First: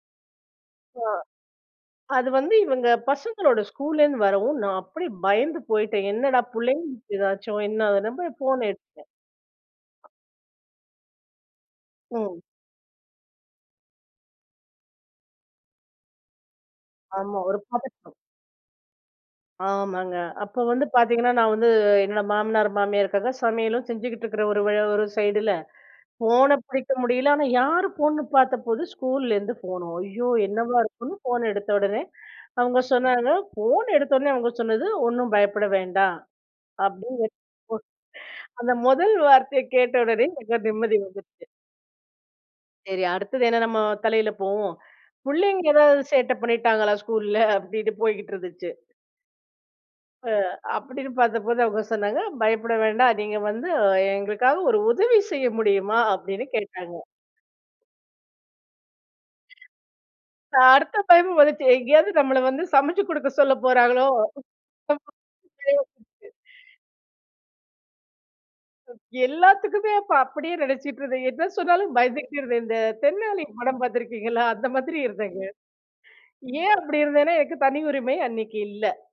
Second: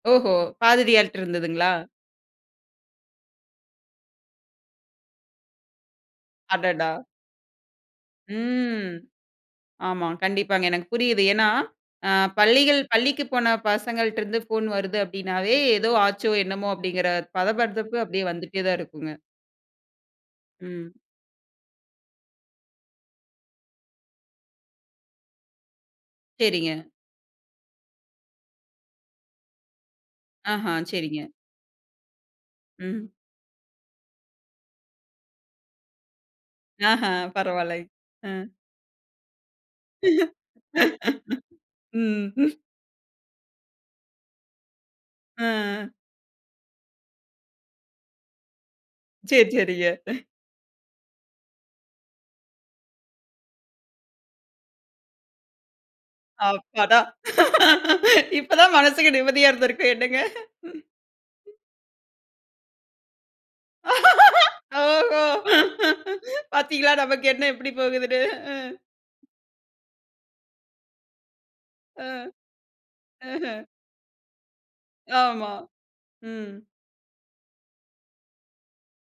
ஓஹோ! ஆ, பாதிரியார்ட இருந்ததுங்களா? அது வந்து இவுங்க பசங்களோட ஸ்கூல்ல இருந்து வரவும், நான் அப்படியே பயந்து போயிட்டேன். என்னடா அடடா! புள்ளைங்களுக்கு ஏதாச்சும், என்ன அதுன்னு நான் போய் போன் ம். எடுத்தேன். ஆமா, கண்டிப்பாங்க. எனக்கு புரியுது. ஏன்னா, ஆ ம். பள்ளிகள் பள்ளிக்கு போன பசங்கள்ட்ட இருந்து போன் வருது அப்படினாவே, ஏதோ ஆச்சோ! என்னமோ! அப்படிங்கிற ஆமா, ஒரு பதபதப்பு பதட்டம். அப்படியே வந்துட்டே தான் இருக்குங்க. ஆமாங்க. அப்ப வந்து ம். பாத்தீங்கன்னா, நான் வந்து என்னோட மாமனார், மாமியாருக்காக சமையலும் செஞ்சுகிட்டு இருக்கிற ஒரு வ ஒரு சைடுல, போனை சரிங்க. பிடிக்க முடியல. ஆனா, யார் போன்னு பாத்தப்போ, ஸ்கூல்ல இருந்து போன். அய்யோ! ஆஹா, என்னவா இருக்கும்னு சரிங்க. போன் எடுத்த உடனே அவங்க ம். சொன்னாங்க, போன் எடுத்த உடனே அவங்க சொன்னது ஒண்ணும் பயப்பட வேண்டாம். ஆஹா, அப்படடி பரவால்லங்க. ம். [unintelligible] அந்த முதல் வார்த்தைய கேட்ட உடனே எனக்குலா நிம்மதி வந்துருச்சு. ம். ம். சரி, அடுத்தது என்ன நம்ம தலையில போகும்? ஆ. புள்ளைங்க ஏதாவது சேட்டை பண்ணிட்டாங்களா ஸ்கூல்ல? அப்படின்னு போய்கிட்டு இருந்துச்சு. சரி, சரிங்க. அ. அப்படின்னு பாத்தப்போது அவுங்க சொன்னாங்க, பயப்பட வேண்டாம். நீங்க வந்து எங்களுக்காக ஒரு உதவி செய்ய முடியுமா? அப்படின்னு அப்பாடா! கேட்டாங்க. இப்ப தான் மனசுக்கு நிம்மதியா இருந்திருக்கும், என்னங்க? அடுத்த பயம் வந்துச்சு. எங்கேயாவது நம்மள வந்து சமைச்சு கொடுக்க சொல்லப் போறாங்களோ? ஓஹோ! [unintelligible] பாத்தீங்களா நமக்கு எண்ணம் எப்படி போகுதுன்னு? அ. எல்லாத்துக்குமே இப்ப அப்படியே நெனைச்சுட்டு இருந்தே. என்ன சொன்னாலும் அ, பயந்துகிட்டு இருந்தேன். இந்த தென்னாலி ஆஹ. படம் பாத்திருக்கீங்களா? அந்த மாதிரி இருந்தேங்க. ஆமா, ம். ஏன் அப்படி இருந்தேன்னா, எனக்கு தனி உரிமை அன்னைக்கு இல்ல.